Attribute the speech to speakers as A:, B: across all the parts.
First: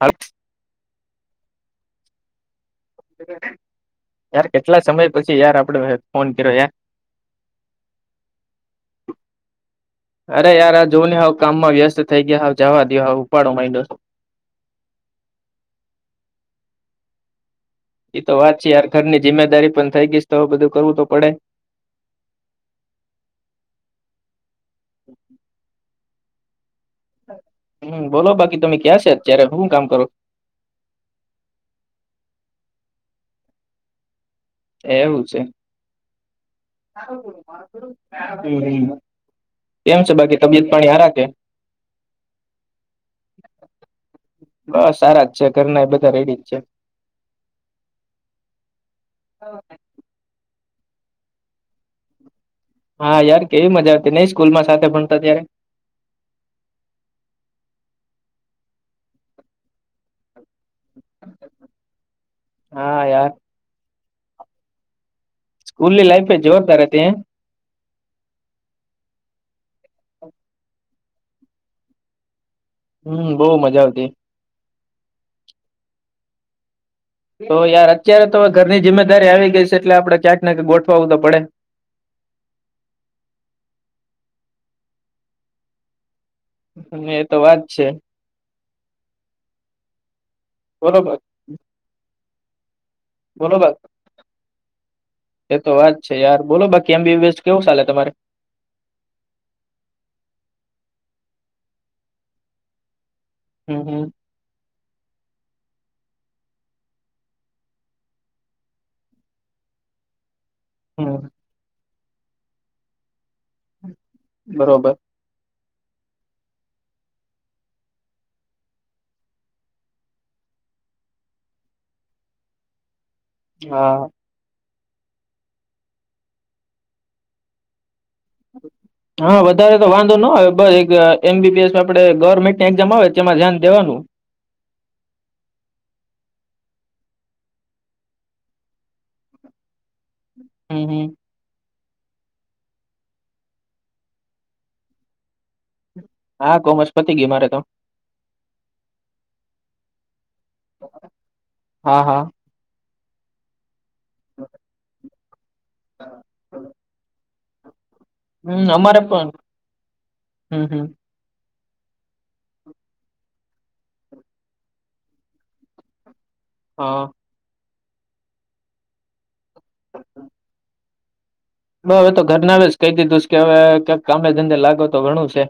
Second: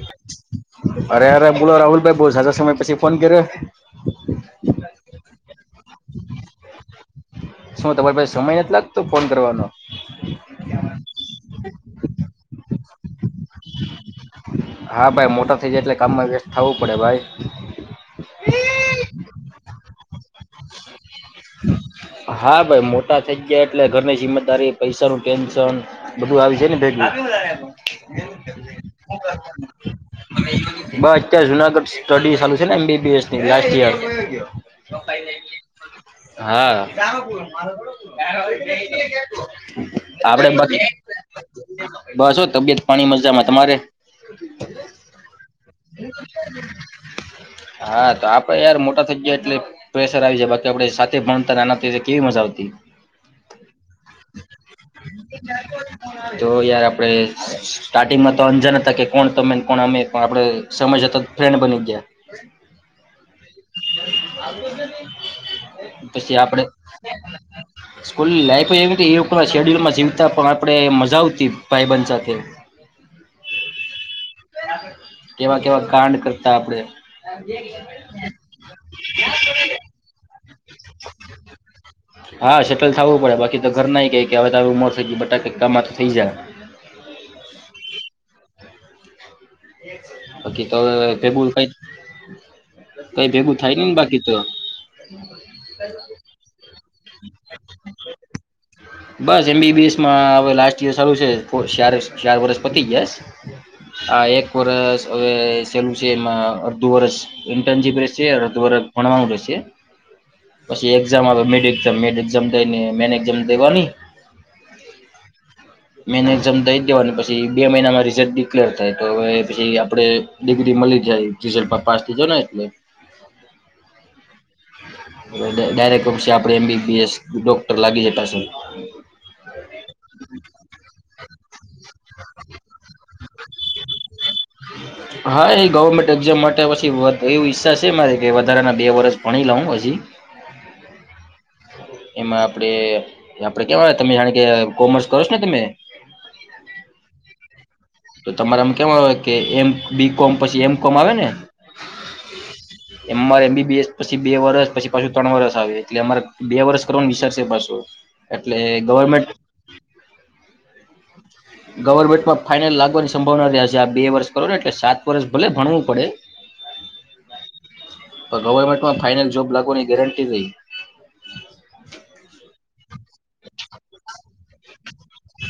A: હા.
B: અરે અરે બોલો રાહુલ ભાઈ! બહુ સરસ સમય પછી ફોન કર્યો
A: યાર કેટલા સમય પછી યાર આપડે ફોન કર્યો યાર!
B: શું તમારી પાસે સમય નથ લાગતો ફોન કરવાનો?
A: અરે યાર આ જોવું ને હ કામમાં વ્યસ્ત થઈ ગ્યા, હવે જાવા દ્યો હાવ. ઉપાડો માંડ્યો છે.
B: હા ભાઈ મોટા થઇ જાય એટલે કામમાં વ્યસ્ત થાવું પડે ભાઈ.
A: એ તો વાત છે યાર, ઘર ની જિમ્મેદારી પણ થઈ ગઈશ તો હવે બધું કરવું તો પડે
B: હા ભાઈ મોટા થઈ ગ્યા એટલે ઘરની જિમ્મેદારી, પૈસા નું ટેન્શન બધું આવી જાય ને ભેગુ.
A: હમ બોલો બાકી તમે ક્યાં છે અત્યારે હું કામ કરો
B: બસ ત્યારે જુનાગઢ સ્ટડી ચાલુ છે ને એમ બી બી એસ એ લોક યાર.
A: એવું છે
B: હા
A: હમ કેમ છે બાકી
B: આપડે બ
A: તબિયત પાણી હારા કે
B: બસ હો તબેત પાણી મજામાં. તમારે?
A: બસ સારા જ છે, ઘરના એ બધા રેડી જ છે.
B: હા તો આપડે યાર મોટા થ એટલે પ્રેશર આવી જાય બાકી આપે સાથે ભણતા નાના કેવી મજા આવ તી,
A: હા યાર કેવી મજા આવતી નઈ સ્કૂલમાં સાથે ભણતા ત્યારે
B: તો યાર આપડે સ્ટાર્ટિંગમાં તો અંજન હતા કે કોણ તમે ને કોણ અમેં, પણ આપણે સમય જતા ફ્રેન્ડ બની ગ્યા.
A: હા યાર સ્કૂલની લાઈફ એ
B: પછી આપડે
A: જોરદાર હતી હે
B: સ્કૂલની લાઈફ એવી એ ઉપ [unintelligible] શેડ્યુલમાં જીવતા પણ આપડે મજા આવતી ભાઈબંધ સાથે.
A: હમ બહુ મજા આવતી
B: કેવા કેવા કાંડ કરતા આપડે.
A: તો યાર અત્યારે તો હવે ઘરની જિમ્મેદારી આવી ગઈ સે એટલે આપડે ક્યાંક ને ક્યાંક ગોઠવાવું તો પડે
B: હા સેટલ થાવું પડે બાકી તો ઘર નાઈ કઈ કે હવે તારી ઉંમર થઈ ગી બટાકે કમાંતો થઈ જા.
A: અને એ તો વાત છે
B: બાકી
A: બોલો
B: તવે તેબુલ કઈ? કઈ
A: બોલો
B: ભેગું થાય
A: બા
B: નઈ ને બાકી તો
A: એ તો વાત છે યાર બોલો બા કેમ એમ બી બી એસ કેવું ચાલે તમારે?
B: બસ એમ બી બી એસ માં હવે લાસ્ટ યર સરું છે ફો સ્યારસ ચાર વર્ષ પતી ગ્યાસ.
A: હમ હમ
B: આ એક વરસ હવે સેલું છે એમાં અડધું વરષ ઇન્ટર્નશીપ રેહશે, અડધું વર્ષ ભણવાનું રેહશે. પછી
A: હમ
B: એક્ઝામ આવે મેડ એક્ઝામ મેડ એક્ઝામ કરીને મેન એક્ઝામ
A: બરોબર.
B: મેને એક્ઝામ દઈ દેવાની પછી બે મહિનામાં રિઝલ્ટ ડિક્લેર થાય, તોવે પછી આપડે ડીગ્રી મલી જાય રિઝલ્ટ પ પાસ થી જાય ને એટલે.
A: હા.
B: ડાયરેક્ટ છે આપણે એમબીબીએસ ડોક્ટર લાગી જતાશે.
A: હા વધારે તો વાંધો નો આવે બસ એક એમબીબીએસ માં આપડે ગવર્મેન્ટ ની એક્ઝામ આવે તેમાં ધ્યાન દેવાનું. [unintelligible]
B: હા એ ગવર્મેન્ટ એક્ઝામ માટે પછી તો એવું ઈચ્છા છે મારે કે વધારેના બે વરસ ભણી લઉ હજી.
A: હમ હમ.
B: એમાં આપણેે આપડે કેવાય તમે જાણે કે કોમર્સ કરો છો ને તમે
A: હા કોમર્સ પતી ગયું મારે તો.
B: તો તમારામ કેવા આવે કે એમ્ બી કોમ પછી એમ કોમ આવે ને.
A: હા હા
B: એમ મારે એમ બી બીસ પછી બે વરષ પછી પાછું ત્રણ વરષ આવે એટલે અમારે બે વર્ષ કરવાનું વિસાર્ પાસો એટલે
A: હમ અમારે પણ
B: ગવર્મેન્ટ
A: હમ હમ
B: ગવર્મેન્ટમાં ફાઇનલ લાગ વાની સંભાવના રહ્યા છે આ બે વર્ષ કરોને એટલે સાત વર્ષ ભલે ભણવું પડે
A: હા.
B: ગવર્મેન્ટમાં ફાઈનલ જોબ લાગવાની ગેરટી રહી.
A: બ હવે તો ઘર ના આવે કહી દીધુંસ કે હવે કઇક કામે ધંધે લાગો તો ઘણું છે.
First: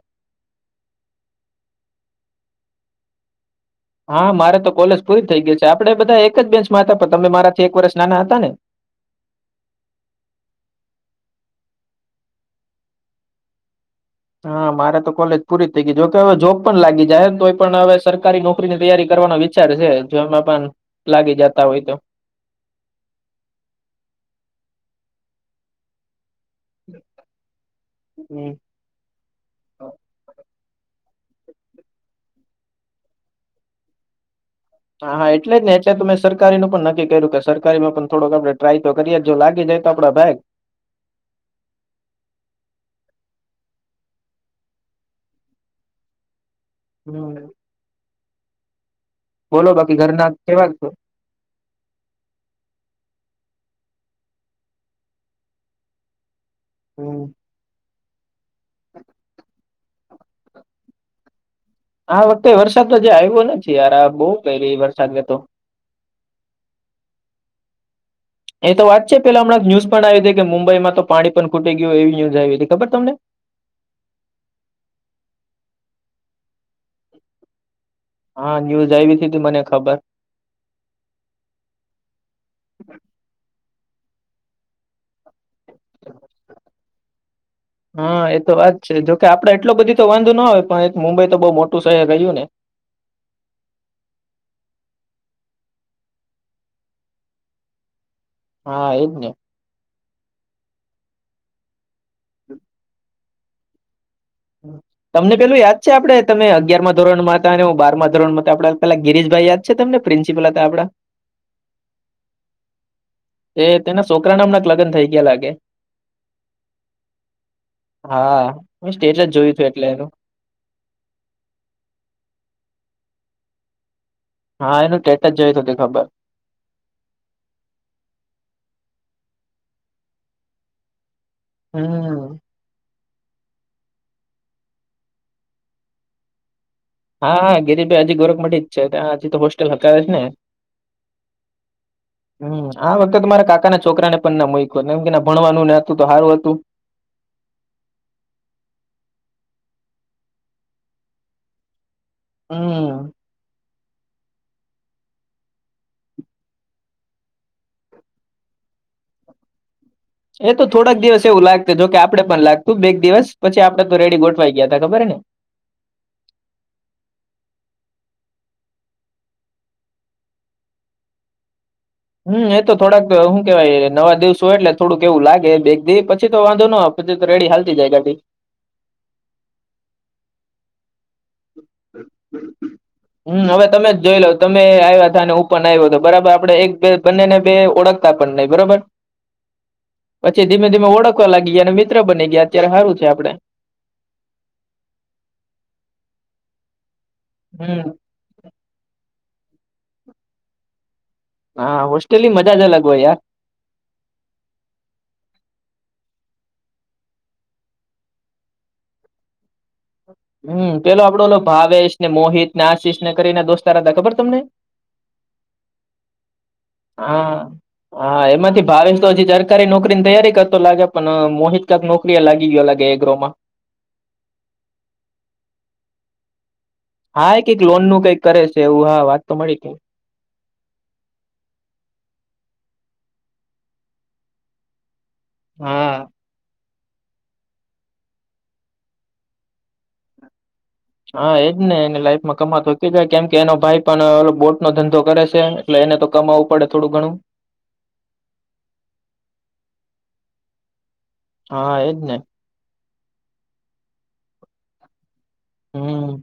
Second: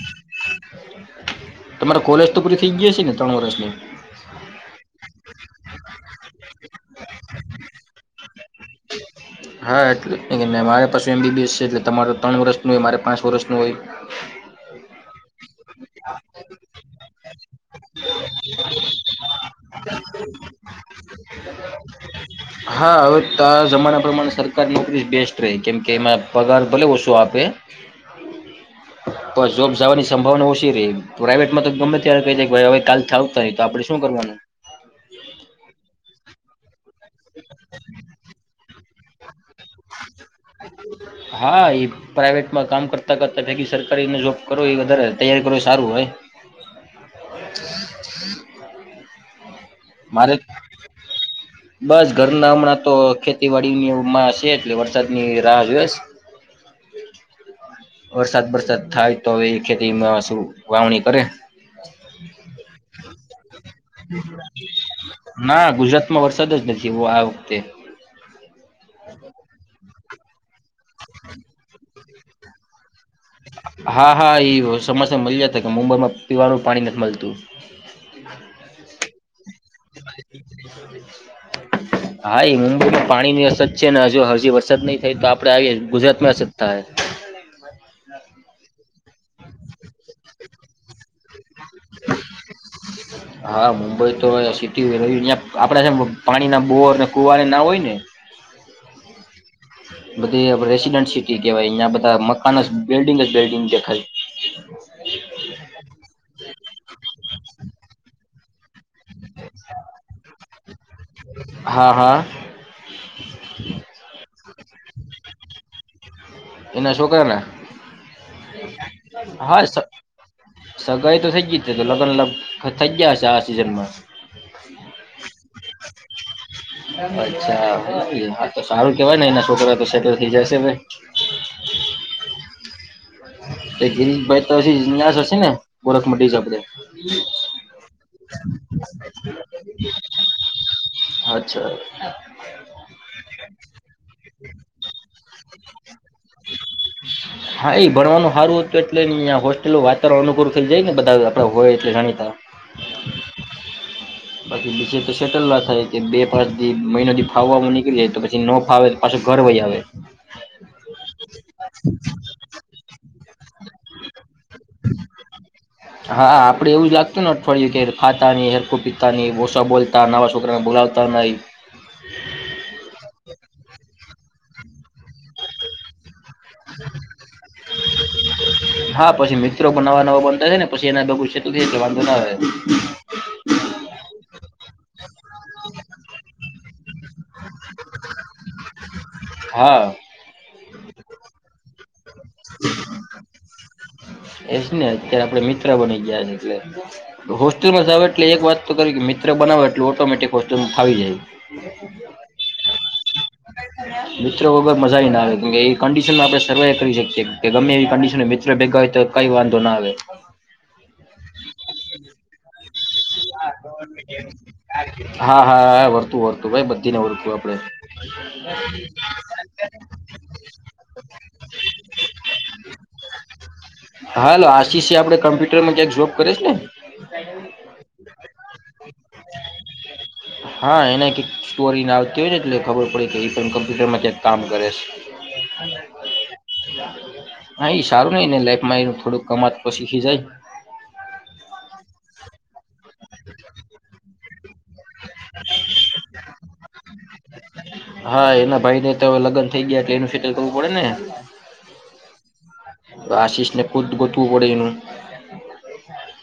B: તમારા કોલેજ તો પૂરી થઈ ગઈ. હશે ને ત્રણ વર્ષની
A: હા મારે તો કોલેજ પૂરી થઇ ગઈ છે આપડે બધા એક એક જ બેંચમાં હતા પણ તમે મારાથી એક વર્ષ નાના હતા ને.
B: હા એટલે જ ન મારે પાસે એમબીબએસ છે એટલે તમારે ત્રણ વર્ષનું હોય મારે પાંચ વર્ષનું હોય.
A: હા મારે તો કોલેજ પૂરી થઇ ગઈ જોકે હવે જોબ પણ લાગી જાયને તોઈ પણ હવે સરકારી નોકરીની તૈયારી કરી વિચાર છે જોમાં પણ લે
B: હા હવે ત જમાના પ્રમાણે સરકાર નોકરી બેસ્ટ રહે કેમ કે એમાં પગાર ભલે ઓછું આપે
A: હમ.
B: પર જોબ જવાની સંભાવના ઓછી રે પ્રાઇવેટ માં તો ગમે ત્યારે કય દે કે હવે કાલ થી આવતા નહી તો આપણે શું કરવાનું?
A: હા હા એટલે જ ને એટલે ત મેં સરકારી નું પણ નક્કી કર્યું કે સરકારીમાં પણ થોડોક આપડે ટ્રાય તો કરીએ જ જો લાગ?
B: હા એ પ્રાઈવેટમાં કામ કરતા કર તા ભેગી સરકારીને જોબ કરો એ વધારે તૈયારી કરો એ સારું હોય.
A: હમ.
B: હ હ
A: બોલો બાકી ઘરના
B: મારે
A: કેવા છો
B: બસ ઘરના હમણાં તો ખે ખેતીવાડીનીમાં છે એટલે વરસાદની રાહ જોયસ?
A: હમ.
B: વરસાદ વરસાદ થાય તોવે એ ખેતીમાં શું વાવણી કરે?
A: આ વખતે વરસાદ તો જે આવ્યો નથી યાર આ બહુ કઈ રહી વરસાદ તો
B: ના ગુજરાતમાં વરસાદ જ નથી આ વખતે
A: એ તો વાત છે પેલા હમણાં ન્યુઝ પણ આવી હતી કે મુંબઈમાં તો પાણી પણ ખૂટી ગયુંય એવી ન્યુઝ આવી હતી ખબર તમને?
B: હા હા એ સમસ્યા મળી જતા કે મુંબઈમાં પીવાનું પાણી નથી મળતું.
A: હા ન્યુઝ આવી તી મને? ખબર
B: હા એ મુંબઈમાં પાણી ની અસત છે ને? જો હજી વરસાદ નહી થાય તો આપડે આય ગુજરાતમાં આસકતા હે
A: હા એતો વાત છે જોકે આપડે એટલો બધી તો વાંધો ના હોય પણ મુંબઈ તો બઉુ મોટું શહેર રહ્યું ને. હ
B: હા મુંબઈ તો સિટીય [unintelligible] ન્યા આપડા હે ન પાણી ના બોર ને કુવા ના હોય ને.
A: હા એજ ને.
B: બધી રેસીડેન્ટ સિટી કેવાય અયિયાં બધા મકાન જ બિલ્ડિંગ જ બિલ્ડિંગ દેખાય
A: તમને પેલું યાદ છે આપડે તમે અગિયાર માં ધોરણ માં હતા અને બાર ધોરણ માં હતા આપડે પેલા ગિરીશભાઈ યાદ છે તમને પ્રિન્સિપલ હતા આપડા?
B: હા હા
A: એ તેના છોકરા નામનાક લગ્ન થઈ ગયા લાગે
B: એના છોકરાના
A: હા મે સ્ટેજ જ જોયું
B: હા
A: હતું એટલે
B: સ-
A: એનું
B: સગાઈ તો થઇ ગ. ઈ છે તો લગ્ન લગ થઈ ગયા હ છે આ સિઝનમાં
A: હા એનું કેટ જ જોયું હત તે ખબર
B: અચ્છા હા તો સારું કેવાયને એના શો કરવા તો સેટલ થઈ જશે ભાઈ.
A: હમ
B: ગિરશભાઈ તો હ્યાશ હશે ને ગોરખ મ આપડે
A: હાા ગિરીભાઈ હજી ગોરખમઢી જ છે ત્યાં હજી તો હોસ્ટેલ હક જ ને?
B: અચ્છા
A: હમ આ વખતે તમારા કાકા ના છોકરાને પણ ના મમ કે ના ભણવાનું ના
B: હા એ ભણવાનું સારું હતું એટલે ન હોસ્ટેલો વાત ત અનકૂળ થઈ જાય ને બધા આપણે હોય એ--ટ જાણી
A: હા
B: પછી બીજ તો સેટલ ના થાય કે બે પાચ મહિનોથી ફાવવામાં નીકળી જાય તો પછી ન ફાવે તો પાછ ઘરવય આવે
A: એ તો થોડાક દિવસ એવું લાગું જો કે આપડે પણ લાગતું બે દિવસ પછી આપડે તો રેડી ગોઠવાઈ ગયા હતા ખબર ને
B: હા આપડે એવું જ લાગતું ને અઠવાડિયું કે ખાતા હેરકો પિતાની ભોષા બોલતા નવા છોકરાને બોલાવતા નહી.
A: હમ એ તો થોડાક હું કેવાય નવા દિવસ હોય એટલે થોડુંક એવું લાગે બે દિવ પછી તો વાંધો ન આવે પછી તો રેડી હાલતી જાય ગાડી
B: હા પછી મિત્રો પણ નવા નવા બનતા છે ને? પછી એુ છે તો થ વાંધો ના
A: હમ હવે તમે જ જોઈ લોાવ તમે આવ્યા હતાા અને ઓપન આવ્યો હતો બરાબર આપડે એક બે બંનેને ઓળખતા પણ નહી બરોબર
B: હા
A: પછી ધીમે ધીમે ઓળખવા લાગી અને બની ગયા અત્યારે સારું છે આપણે.
B: એજ ને અત્યારે આપડે મિત્ર બની ગયા છે એટલે હોસ્ટેલ માં
A: હમ
B: જ આવે એટલે એક વાત તો કર કે બનાવો એટલ ઓટોમેટિક હોસ્સ્ટ્યુમ થાવીાય
A: હા હોસ્ટેલની મજા જ અલગ હોય યાર.
B: મિત્રો વગર મજા આવી ના આવે કે એ કંડિશનમાં આપણે સર્વાઈવ કરી શકીએ કે ગમે એવી કંડિશન મિત્રો ભેગા કઈ વાંધો ના આવે.
A: હમ પેલો આપડો ન ભાવેશ ને મોહિત ને આશિષ.
B: હા હા વર્તું વર્તું ભાઈ બધ
A: હા હા એમાંથી ભાવિેશ તો હજી સરકારી નોકરી ની તૈયારી કરતો લાગે પણ મોહિત ક નોકરી લાગી ગયો લાગે ગ્રોમાં
B: હાલ આશિષી આપડે કોમ્પ્યુટરમાં ક્યાંક જોબ કરે છે ને?
A: શું કઈક કરે છે. એવું હા વાત તો મળીતી.
B: હા એને કક સ્ટોરી ના આવતી હોય ને એટલે ખબર પડી કે એ પણ કમ્પ્યુરમાં ક્યાંક કામ કરે છે.
A: હા.
B: હા એ સારું નહ એ લાઈફમાં એનું થોડુંક કમાત તો શીખી જાય.
A: હા એજ ને એને લાઈફમાં કમા થકી જાય. કેમ કે એનો ભાઈ પણ બોટ નો ધંધો કરે છે. એટલે એને તો કમાવવું પડે થોડું ઘણું
B: હા એના ભાઈ ને તો લગ્ન થઈ ગયા. એટલે એનું સેટલ કરવું પડે ને.
A: હા એજ નને.
B: આશિષને ખુદ ગોતું પડેનું.
A: હમ્મ.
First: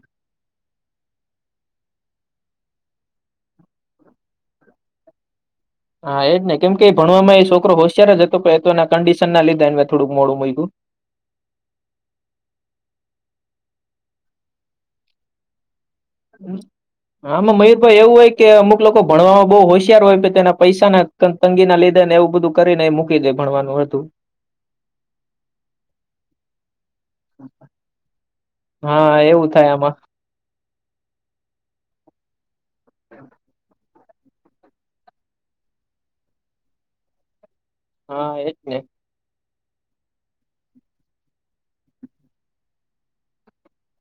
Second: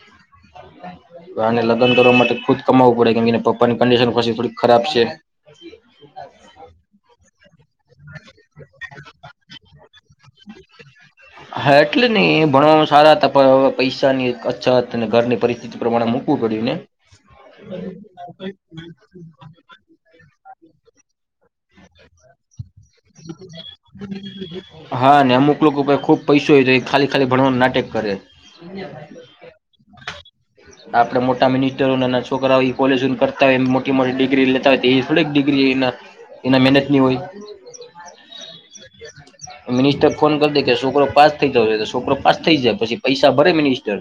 B: ને લગ્ન કરવા માટે ખુદ કમાવું પડે કેમ પપ્પાની કંડિશની થોડી ખરાબ છે.
A: હા એજ નહી કેમ કે ભણવામાં એ છોકરો હો સર જ તો એ તોના કંડિશન ના લીધે એને થોડુંક મોડું મૂક્યું.
B: હા એટલે નહી એ ભણવામાં સારા હતા. પણ હવે પૈસાની અછત અને ઘરની પરિસ્થિતિ પ્રમાણે મૂકવું પડ્યું ને
A: હામાં મયુરભાઈ એવું હોય કે અમુક લોકો ભણવામાં બહુ હોશિયાર હોય તેના પૈસા ના તંગી ના લીધને એવું બધું કરીને એ મૂકી દે ભણવાનું હતું
B: હા ને અમુક લોકો બધા ખુબ પૈસો ખાલી-ખાલી ભણવાનું નાટક કરે.
A: હા એવું થાય આમાં
B: આપણે મોટા મિનિસ્ટરો નાના છોકરાઓ ઇ કોલેજ કરતાય હોય એમ મોટ મોટી ડિગ્રી લેતા હોય તો એ થોડીક ડિગ્રી એના મહેનત ની હોય.
A: હા એ જ ને.
B: મિનિસ્ટર ફોન કર દે કે છોકરો પાસ થઈ જવો જોઈએ તો છોકરો પાસ થયા જાય પછી પૈસા ભરે મિનિસ્ટર.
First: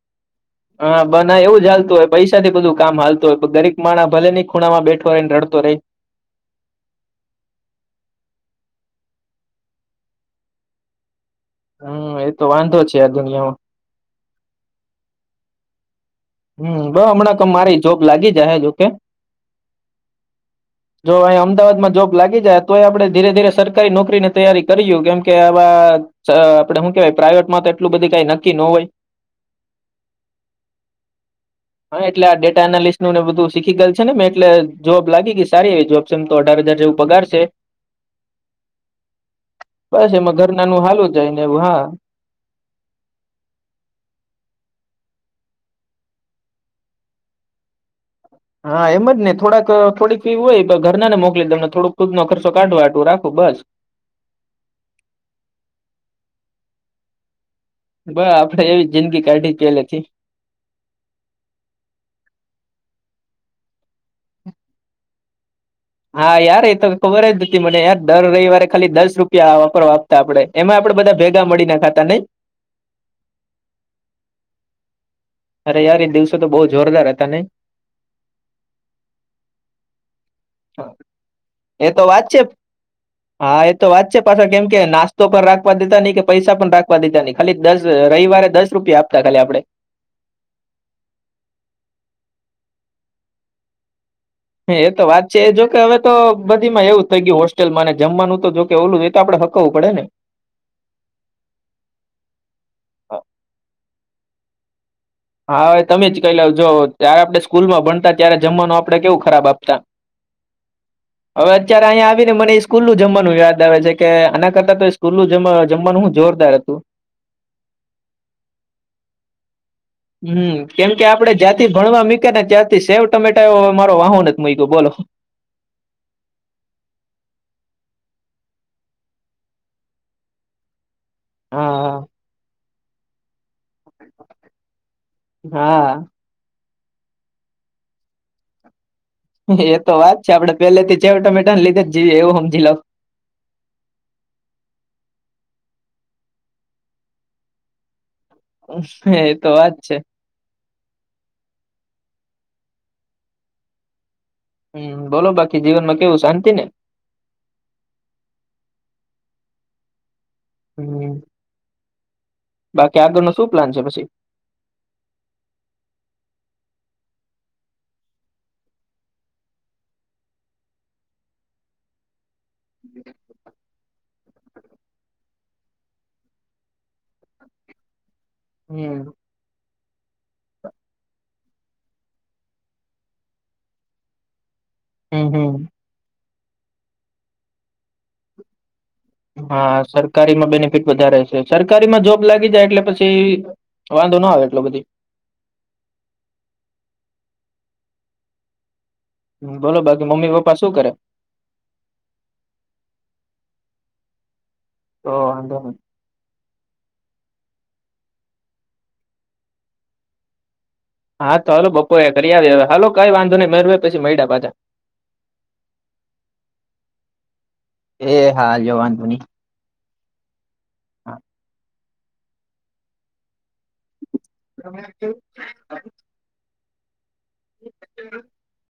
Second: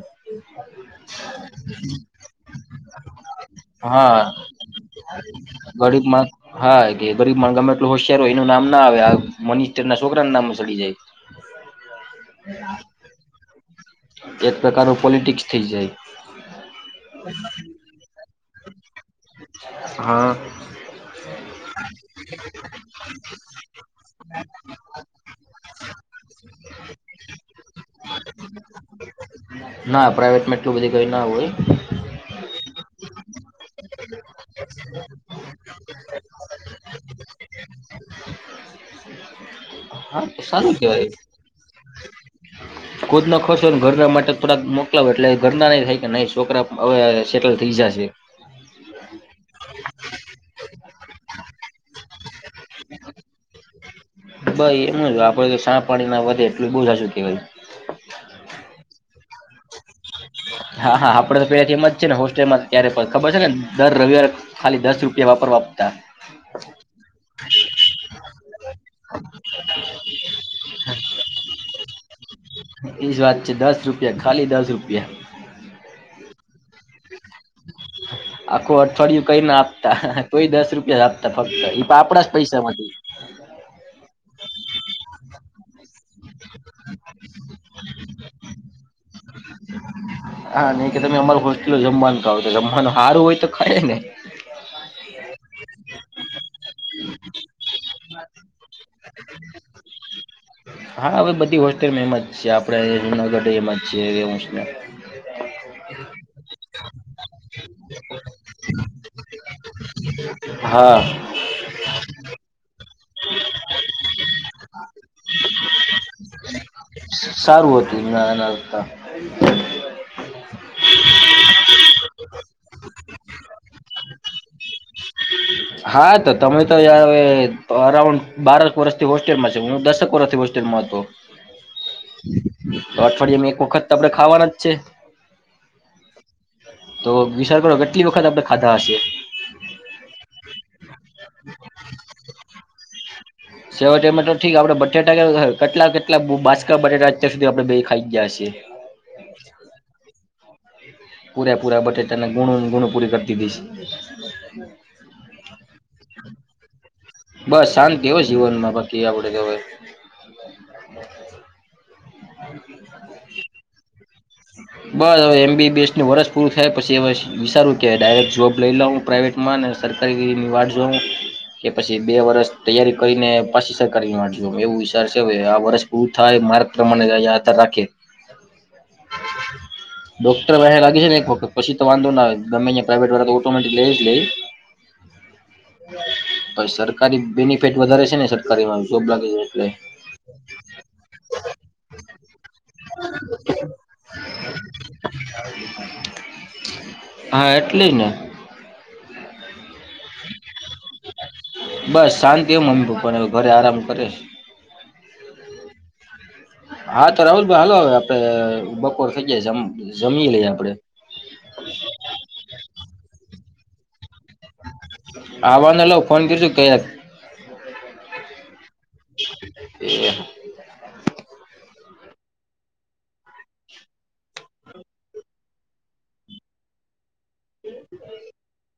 A: [inaudible] હા બ ના એવું જ હાલતું હોય પૈસા થી બધું કામ હાલતું હોય ગરીબ માણહ ભલે ની ખૂણામાં બેઠો હોય ને રડતો રહે.
B: ગરીમ માણ હા ગરીબ માણ ગમે એટલું હોશિયાર હોય એનું નામ ના આવે આ મનીસટર ના છોકરા નામ સડી જાય.
A: હમ્મ એતો વાંધો છે. આ દુનિયામાં.
B: એક પ્રકારનું પોલિટિક્સ થઈ જાય.
A: હમ્મ બ હમણાં મારી જોબ લાગી જાહે જોકે.
B: હા.
A: જો અહીં અમદાવાદ માં જોબ લાગી જાય તો એ આપડણે ધીરે-ધીરે સરકારી નોકરી ની તૈયારી કરીયુ કેમ કે આવા આપડે શું કેવાય પ્રાઈવેટમાં તો એટલું બધી કઈ નક્કી ન હોય.
B: ના પ્રાઈઇવેટ માં એટલું બધી કઈ ના હોય
A: હા એટલે આ ડેટા એનાલિસ્ટ નું બધું શીખી ગયેલ છે ને મેં એટલે જોબ લાગી ગઈ સારી એવી જોબ છે એમ તો અઢાર હજાર જેવું પગાર છે. [inaudible] બસ
B: હા
A: એમાં
B: તો
A: ઘર
B: સારું
A: નાનું હાલું
B: કેવાય.
A: જાય ને એવું. હા
B: નો ખર્ચો ઘરના માટે થોડાક મોકલા ઘરના નહી થાય કે નહી છોકરા હવે સેટલ થઈ જાશે.
A: હા એમ જ ને થોડાક થોડીક ફી હોય ઘરના ને મોકલી દવ અને થોડૂક ટૂંકમાં ખર્ચો કાઢવા હાટુ રાખ ખુબ જ.
B: ભાઈ એમનું આપડે શા પાણી ના વધે એટલું બઉુ સાચું કેવાય
A: બ આપડે એવી જિંદગી કાઢી પેલેથી.
B: હા હા આપડે તો એમ જ છે ને હોસ્ટેલમાં થી કયારે ખબર છે ને દર રવિવારે ખાલી દસ રૂપિયા વાપરવા આપતા
A: હા યાર એ તો ખબર જ હતી મને યાર દર રવિવારે ખાલી દસ રૂપિયા વાપરો આપતા આપડે એમાં પણ બધા ભેગા મળી ને ખાતા નય.
B: એજ વાત છે દસ રૂપિયા ખાલી દસ રૂપિયા.
A: અરે યાર દિવસો તો બહુ જોરદાર હતા. નઈ
B: આખું અઠવાડિયું કઈ ના આપતા તોઈ દસ રૂપિયા આપતા ફક્ત એ
A: તો
B: આપણા
A: વાત
B: જ
A: છે
B: પૈસા માંથી.
A: હા એ તો વાત છે પાછા કેમ કે નાસ્તો પણ રાખવા દેતા નય.. પૈસા પણ રાખવા દીધા નહી ખાલી દસ રવિવારે દસ રૂપિયા આપતા ખાલી આપડે.
B: હા નહી કે તમે અમારુ હોસ્ટેલનું જમવાનું ખાવ તો જમવાનું સારું હોય તો ખાઇ ને.
A: હ એ તો વાત છે એ જો કે હવે તો બધી એવું થઈ ગયું હોસ્ટેલમાંને જમવાનું તો જો કે ઓલું એ આપડે હકવું પડે ને.
B: હા હવે બધી હોસ્ટેલ એમ જ છે આપડણે
A: હ,
B: જુનાગઢ એમ જ છે એવું ને
A: હા અવે તમે જ કય લાવજો. ત્યારે આપણે સ્કૂલમાં ભણતા ત્યારે જમવાનું આપડણે કેવું ખરાબ આપતા.
B: હા
A: હવે અત્યારે અહીયા આવી ને મને સ્કૂલ નું જમવાનું યાદ આવે છે કે આના કરતા તો સ્કૂલ નું જ જમવાનું હું જોરદાર હતું.
B: સારું હતું નાના
A: હમ કેમ કે આપડે જ્યાંથી ભણવા મુક્યા ને ત્યાંથી સેવ ટમેટા યે મારો વાહો નથી મક્યો બોલો.
B: હા તો તમે તો યાર અરાઉન્ડ બારક વર્ષથી હોસ્ટેલમાં છે હું દસક વર્ષથી હોસ્ટેલ. મા હતો
A: હા
B: તો અઠવાડિયેમાં એક વખત. આપણે ખાવાના જ છે
A: હા હા.
B: તો વિચાર કરો કેટલી વખત આપડણે ખાધા હશે
A: એ તો વાત છે આપડણે પેલે થી ચવ ટમેટા ને લીધે જીએ એવું સમજી લાવ
B: સેવાટેમેટો ઠીક આપડે બટેાટા કે કેટલા કેટલા બાજકા બટાટા અત્યાર સુધી આપણે બે ખાઈ જ ગયા હી
A: હ એ તો વાત છે
B: પૂરા પૂરા બટેટાને ગુણુંને ગુણું પૂરી કરતી દીશ
A: હમ બોલો બાકી જીવનમાં કેવું શાંતિ ને
B: બસ શાંતિ હો જીવનમાં બાકી આપડ તોવે
A: હમ બાકી આગળ ન શું પ્લાન છે પછી
B: બસ હવે એમબીબીએસું વર્ષ પૂરું થાય પછી હવે વિચારવું કે ડાયરેક્ટ જોબ લઈ લાવું પ્રાઇવેટ માં સરકારી વારઝ કે પછી બે વર્ષ તૈયારી કરીને પાછી સરકારી માંડજો એવું વિચાર છે આ વર્ષ પૂરું થાય માર્ગ પ્રમાણે આત્ર રાખે
A: હમ
B: ડોક્ટર વા લાગે છે ને એક ફક્ત પછી તો વાંધો ના ગમેં પ્રાઇવેટ વાળા તો ઓટોમેટિક લઈ જ લઈ
A: હમ હમ
B: સરકારી બેનિફિટ વધારે છે ને સરકારી માં
A: હા સરકારીમાં બેનિફિટ વધારે છે સરકારીમાં જોબ લાગી જાય એટલે પછી વાંધો ના આવે એટલો બધી
B: હા એટલી ને
A: બધી બોલો બાકી મમ્મી પપ્પા શું કરે
B: બસ શાંતિ એ મમ્મી પપ્પાને ઘરે આરામ કરે
A: તો અંધ
B: હા તો રાહુલભાઈ હાલ હવે આપડે બપોર થઇ ગયા જમી લઈ આપડે
A: હા તો હલો બપો એ કરી આવે હવે હાલલો કઈ વાંધો નઈ મેરવે પછી મળ
B: આવવાનો લાવ ફોન કરશુ કયા
A: એ હાલ જોવાંધું નહી
B: [inaudible]
A: હા. [unintelligible] [unintelligible]